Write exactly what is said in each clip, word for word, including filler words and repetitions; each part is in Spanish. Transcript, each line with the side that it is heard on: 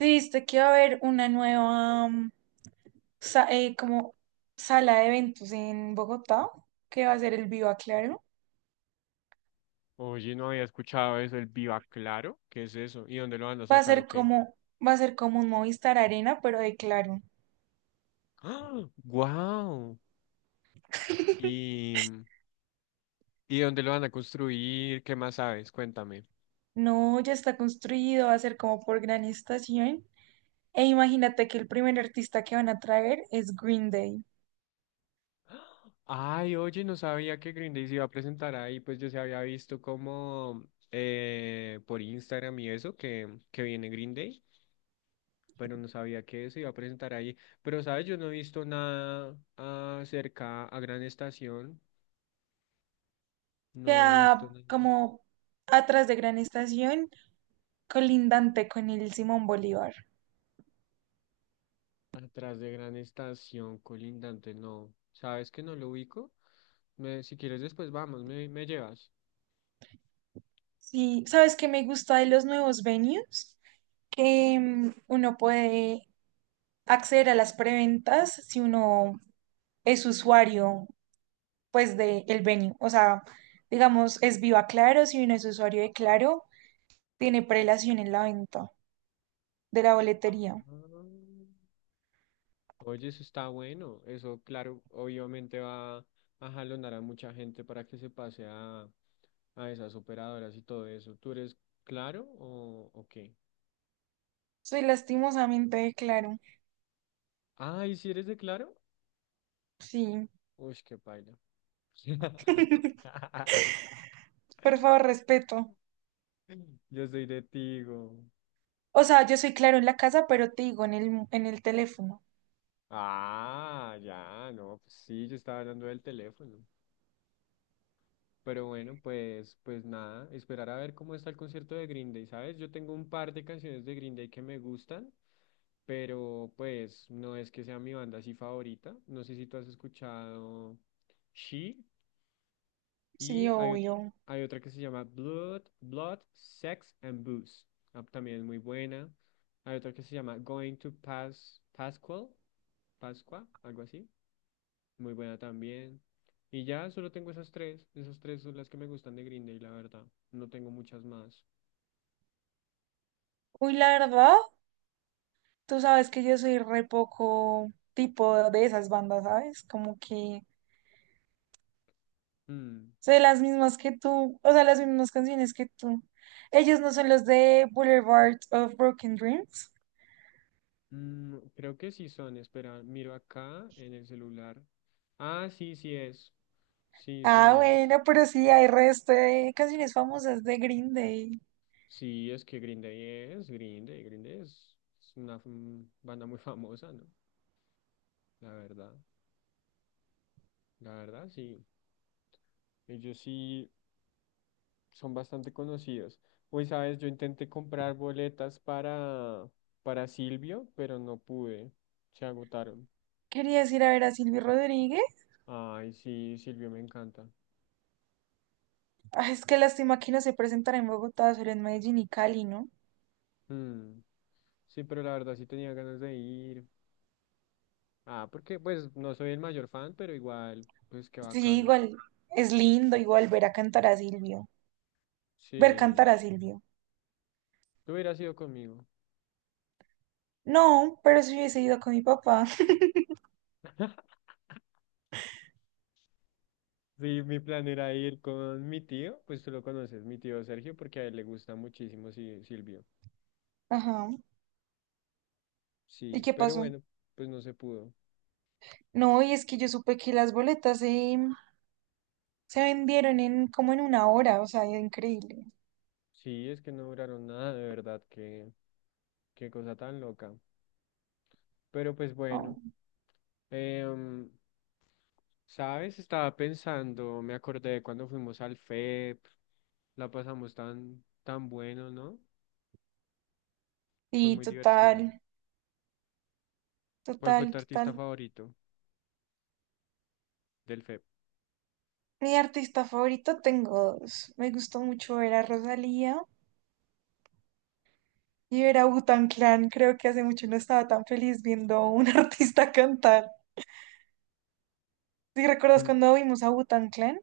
right: Viste que va a haber una nueva mm, sa- eh, como sala de eventos en Bogotá, que va a ser el Viva Claro.
left: Oye, no había escuchado eso, el Viva Claro. ¿Qué es eso? ¿Y dónde lo van a
right: Va a ser
left: sacar o qué?
right: como, va a ser como un Movistar Arena, pero de Claro.
left: ¡Ah! ¡Wow! ¿Y, y dónde lo van a construir? ¿Qué más sabes? Cuéntame.
right: No, ya está construido, va a ser como por gran estación. E imagínate que el primer artista que van a traer es Green Day.
left: Ay, oye, no sabía que Green Day se iba a presentar ahí, pues yo se había visto como eh, por Instagram y eso, que, que viene Green Day, pero no sabía que se iba a presentar ahí. Pero, ¿sabes? Yo no he visto nada acerca a Gran Estación, no he visto
right: Queda
left: nada.
right: como atrás de gran estación, colindante con el Simón Bolívar.
left: Atrás de Gran Estación, colindante, no. ¿Sabes que no lo ubico? Me, si quieres después vamos, me, me llevas.
right: Sí, ¿sabes qué me gusta de los nuevos venues? Que mm, uno puede acceder a las preventas si uno es usuario, pues, de el venue. O sea, digamos, es Viva Claro, si uno es usuario de Claro, tiene prelación en la venta de la boletería.
left: Ah. Oye, eso está bueno. Eso, claro, obviamente va a jalonar a mucha gente para que se pase a, a esas operadoras y todo eso. ¿Tú eres Claro o, o qué?
right: Soy lastimosamente de Claro.
left: Ah, ¿y si eres de Claro?
right: Sí.
left: Uy, qué paila.
right: Por favor, respeto.
left: Yo soy de Tigo.
right: O sea, yo soy Claro en la casa, pero te digo en el, en el teléfono.
left: Ah, ya, no, pues sí, yo estaba hablando del teléfono. Pero bueno, pues, pues nada, esperar a ver cómo está el concierto de Green Day, ¿sabes? Yo tengo un par de canciones de Green Day que me gustan, pero pues no es que sea mi banda así favorita. No sé si tú has escuchado She, y
right: Sí,
left: hay, ot-
right: obvio.
left: hay otra que se llama Blood, Blood, Sex and Booze. Ah, también es muy buena. Hay otra que se llama Going to Pas Pascual, Pascua, algo así. Muy buena también. Y ya solo tengo esas tres, esas tres son las que me gustan de Green Day, la verdad. No tengo muchas más.
right: Uy, la verdad, tú sabes que yo soy re poco tipo de esas bandas, ¿sabes? Como que
left: Mm,
right: sé las mismas que tú, o sea, las mismas canciones que tú. Ellos no son los de Boulevard of Broken Dreams.
left: mm, creo que sí son, espera, miro acá en el celular. Ah, sí, sí es. Sí, son
right: Ah,
left: ellos.
right: bueno, pero sí hay resto de canciones famosas de Green Day.
left: Sí, es que Green Day es, Green Day, Green Day es, es una mm, banda muy famosa, ¿no? La verdad, la verdad, sí. Ellos sí, son bastante conocidos. Hoy sabes, yo intenté comprar boletas para, para Silvio, pero no pude. Se agotaron.
right: Querías ir a ver a Silvio Rodríguez.
left: Ay, sí, Silvio me encanta.
right: Ah, es que lástima que no se presentará en Bogotá, solo en Medellín y Cali, ¿no?
left: Mm, sí, pero la verdad sí tenía ganas de ir. Ah, porque pues no soy el mayor fan, pero igual, pues qué
right: Sí,
left: bacano.
right: igual es lindo, igual ver a cantar a Silvio. Ver cantar
left: Sí,
right: a Silvio.
left: tú hubieras ido conmigo.
right: No, pero si hubiese ido con mi papá.
left: Sí, mi plan era ir con mi tío, pues tú lo conoces, mi tío Sergio, porque a él le gusta muchísimo Si- Silvio.
right: Ajá. ¿Y
left: Sí,
right: qué
left: pero
right: pasó?
left: bueno, pues no se pudo.
right: No, y es que yo supe que las boletas, eh, se vendieron en como en una hora, o sea, es increíble.
left: Sí, es que no duraron nada, de verdad, qué, qué cosa tan loca. Pero pues
right: Oh.
left: bueno, em, ¿sabes? Estaba pensando, me acordé de cuando fuimos al F E P, la pasamos tan, tan bueno, ¿no? Fue
right: Sí,
left: muy divertido.
right: total,
left: ¿Cuál fue
right: total,
left: tu artista
right: total.
left: favorito del F E P?
right: Mi artista favorito tengo dos. Me gustó mucho ver a Rosalía y ver a Wu Clan. Creo que hace mucho no estaba tan feliz viendo a un artista cantar. ¿Si recuerdas
left: Mm,
right: cuando vimos a Wu Clan?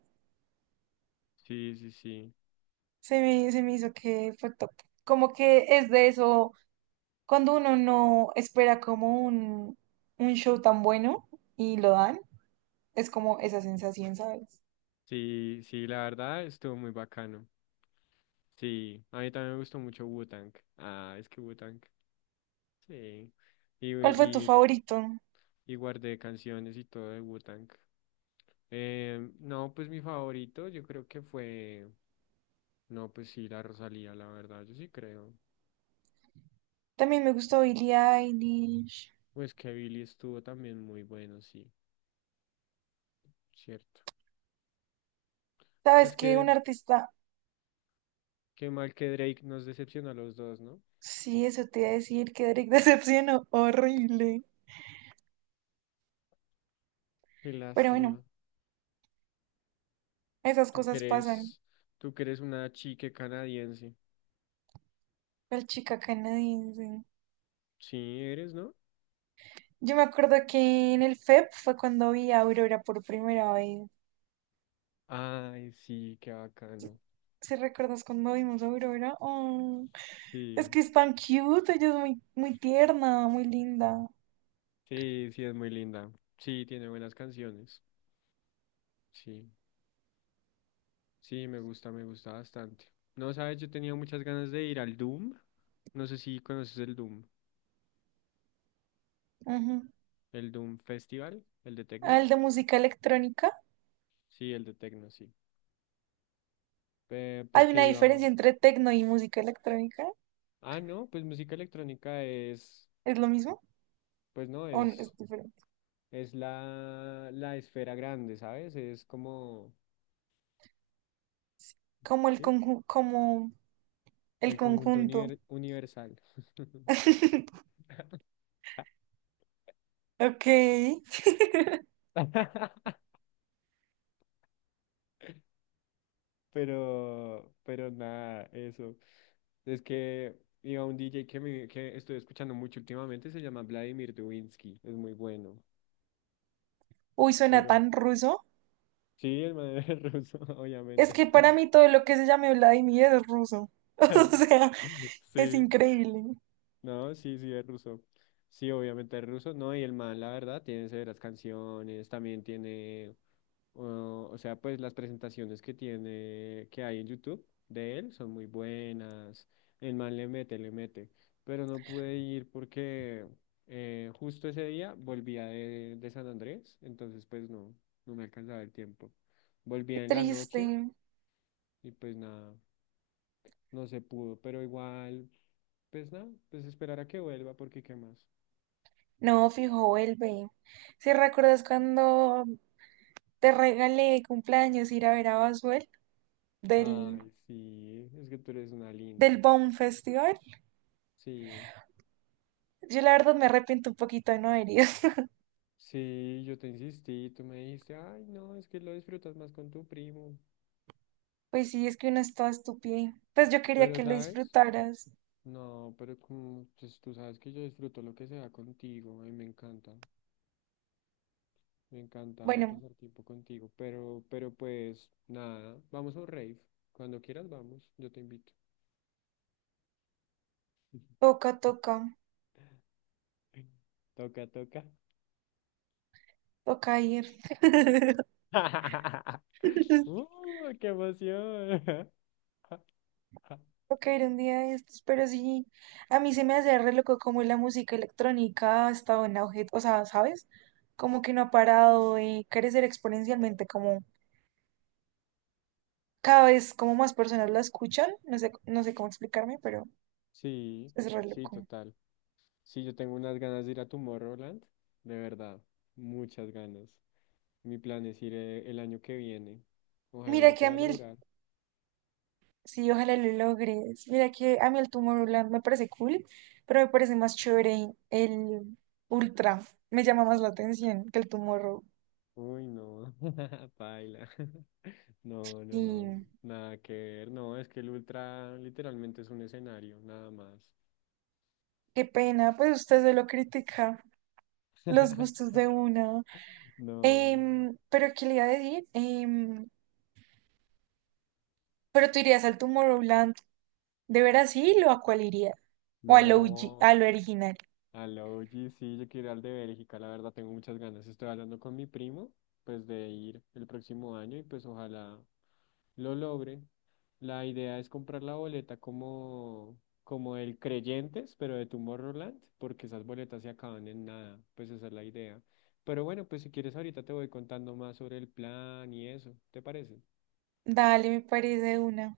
left: sí, sí, sí.
right: Se me, se me hizo que fue top. Como que es de eso, cuando uno no espera como un, un show tan bueno y lo dan, es como esa sensación, ¿sabes?
left: Sí, sí, la verdad estuvo muy bacano. Sí, a mí también me gustó mucho Wu-Tang. Ah, es que Wu-Tang. Sí. Y,
right: ¿Cuál fue tu
left: y,
right: favorito?
left: y guardé canciones y todo de Wu-Tang. Eh, no, pues mi favorito, yo creo que fue, no, pues sí, la Rosalía, la verdad, yo sí creo.
right: También me gustó Billie Eilish.
left: Pues que Billy estuvo también muy bueno, sí, cierto.
right: ¿Sabes
left: Pues
right: qué?
left: que,
right: Un artista.
left: qué mal que Drake nos decepcionó a los dos, ¿no?
right: Sí, eso te iba a decir, que Drake decepcionó. Horrible.
left: Qué
right: Pero bueno,
left: lástima.
right: esas
left: Tú que
right: cosas pasan.
left: eres, tú que eres una chique canadiense.
right: El chica canadiense.
left: Sí, eres, ¿no?
right: Yo me acuerdo que en el F E P fue cuando vi a Aurora por primera vez.
left: Ay, sí, qué bacano.
right: ¿Si recuerdas cuando vimos a Aurora? Oh. Es
left: Sí,
right: que es tan cute, ella es muy, muy tierna, muy linda.
left: sí, sí, es muy linda. Sí, tiene buenas canciones. Sí. Sí, me gusta, me gusta bastante. No, sabes, yo tenía muchas ganas de ir al Doom. No sé si conoces el Doom,
right: Ujú.
left: el Doom Festival, el de
right: Ah,
left: Tecno.
right: el de música electrónica.
left: Sí, el de Tecno, sí. Eh,
right: ¿Hay
left: porque
right: una
left: iba.
right: diferencia entre tecno y música electrónica?
left: Ah, no, pues música electrónica es,
right: ¿Es lo mismo?
left: pues no,
right: ¿O n- es
left: es,
right: diferente?
left: es la, la esfera grande, ¿sabes? Es como
right: Como el
left: ¿sí?
right: conju- como el
left: El conjunto
right: conjunto.
left: univer- universal.
right: Ok.
left: Pero, pero nada, eso. Es que iba un D J que, me- que estoy escuchando mucho últimamente, se llama Vladimir Dubinsky, es muy bueno.
right: Uy, suena
left: Pero
right: tan ruso.
left: sí, el man es ruso,
right: Es
left: obviamente.
right: que para mí todo lo que se llame Vladimir es ruso. O sea, es
left: Sí,
right: increíble.
left: no, sí, sí, es ruso. Sí, obviamente es ruso, no, y el man, la verdad, tiene severas canciones, también tiene o o sea, pues las presentaciones que tiene, que hay en YouTube de él son muy buenas. El man le mete, le mete. Pero no pude ir porque eh, justo ese día volvía de, de San Andrés, entonces pues no, no me alcanzaba el tiempo.
right: Qué
left: Volvía en la noche
right: triste.
left: y pues nada, no se pudo, pero igual, pues nada, pues esperar a que vuelva porque qué más.
right: No, fijo, vuelve. ¿Si recuerdas cuando te regalé de cumpleaños ir a ver a Basuel del,
left: Ay, sí, es que tú eres una
right: del
left: linda.
right: Baum Festival?
left: Sí.
right: Yo la verdad me arrepiento un poquito de no haber ido.
left: Sí, yo te insistí, tú me dijiste, ay, no, es que lo disfrutas más con tu primo.
right: Pues sí, es que uno es toda estúpida. Pues yo quería
left: Pero,
right: que lo
left: ¿sabes?
right: disfrutaras.
left: No, pero como, pues tú sabes que yo disfruto lo que sea contigo, y me encanta, me encanta
right: Bueno,
left: pasar tiempo contigo. Pero, pero pues, nada, vamos a un rave. Cuando quieras, vamos, yo te invito.
right: toca, toca,
left: Toca, toca.
right: toca ir.
left: ¡Uh, qué emoción!
right: Caer un día de estos, pero sí, a mí se me hace re loco como la música electrónica ha estado en auge, o sea, ¿sabes? Como que no ha parado de crecer exponencialmente, como cada vez como más personas la escuchan, no sé, no sé cómo explicarme, pero
left: Sí,
right: es re
left: sí,
right: loco.
left: total. Sí, yo tengo unas ganas de ir a Tomorrowland, de verdad, muchas ganas. Mi plan es ir eh, el año que viene. Ojalá
right: Mira
left: lo
right: que a
left: pueda
right: mí el,
left: lograr.
right: sí, ojalá lo logres, mira que a mí el Tomorrowland me parece cool, pero me parece más chévere el Ultra, me llama más la atención que el Tomorrow,
left: Uy, no, paila. No, no, no,
right: y
left: nada que ver. No, es que el Ultra literalmente es un escenario, nada más.
right: qué pena, pues usted se lo critica. Los gustos de una.
left: No,
right: Em, pero, ¿qué le iba a decir? Em, pero tú irías al Tomorrowland, ¿de veras sí? ¿O a cuál irías? ¿O al O G,
left: no.
right: al original?
left: Al O G, sí, yo quiero ir al de Bélgica, la verdad tengo muchas ganas. Estoy hablando con mi primo, pues de ir el próximo año y pues ojalá lo logre. La idea es comprar la boleta como, como el Creyentes, pero de Tomorrowland, porque esas boletas se acaban en nada, pues esa es la idea. Pero bueno, pues si quieres ahorita te voy contando más sobre el plan y eso, ¿te parece?
right: Dale, me parece de una.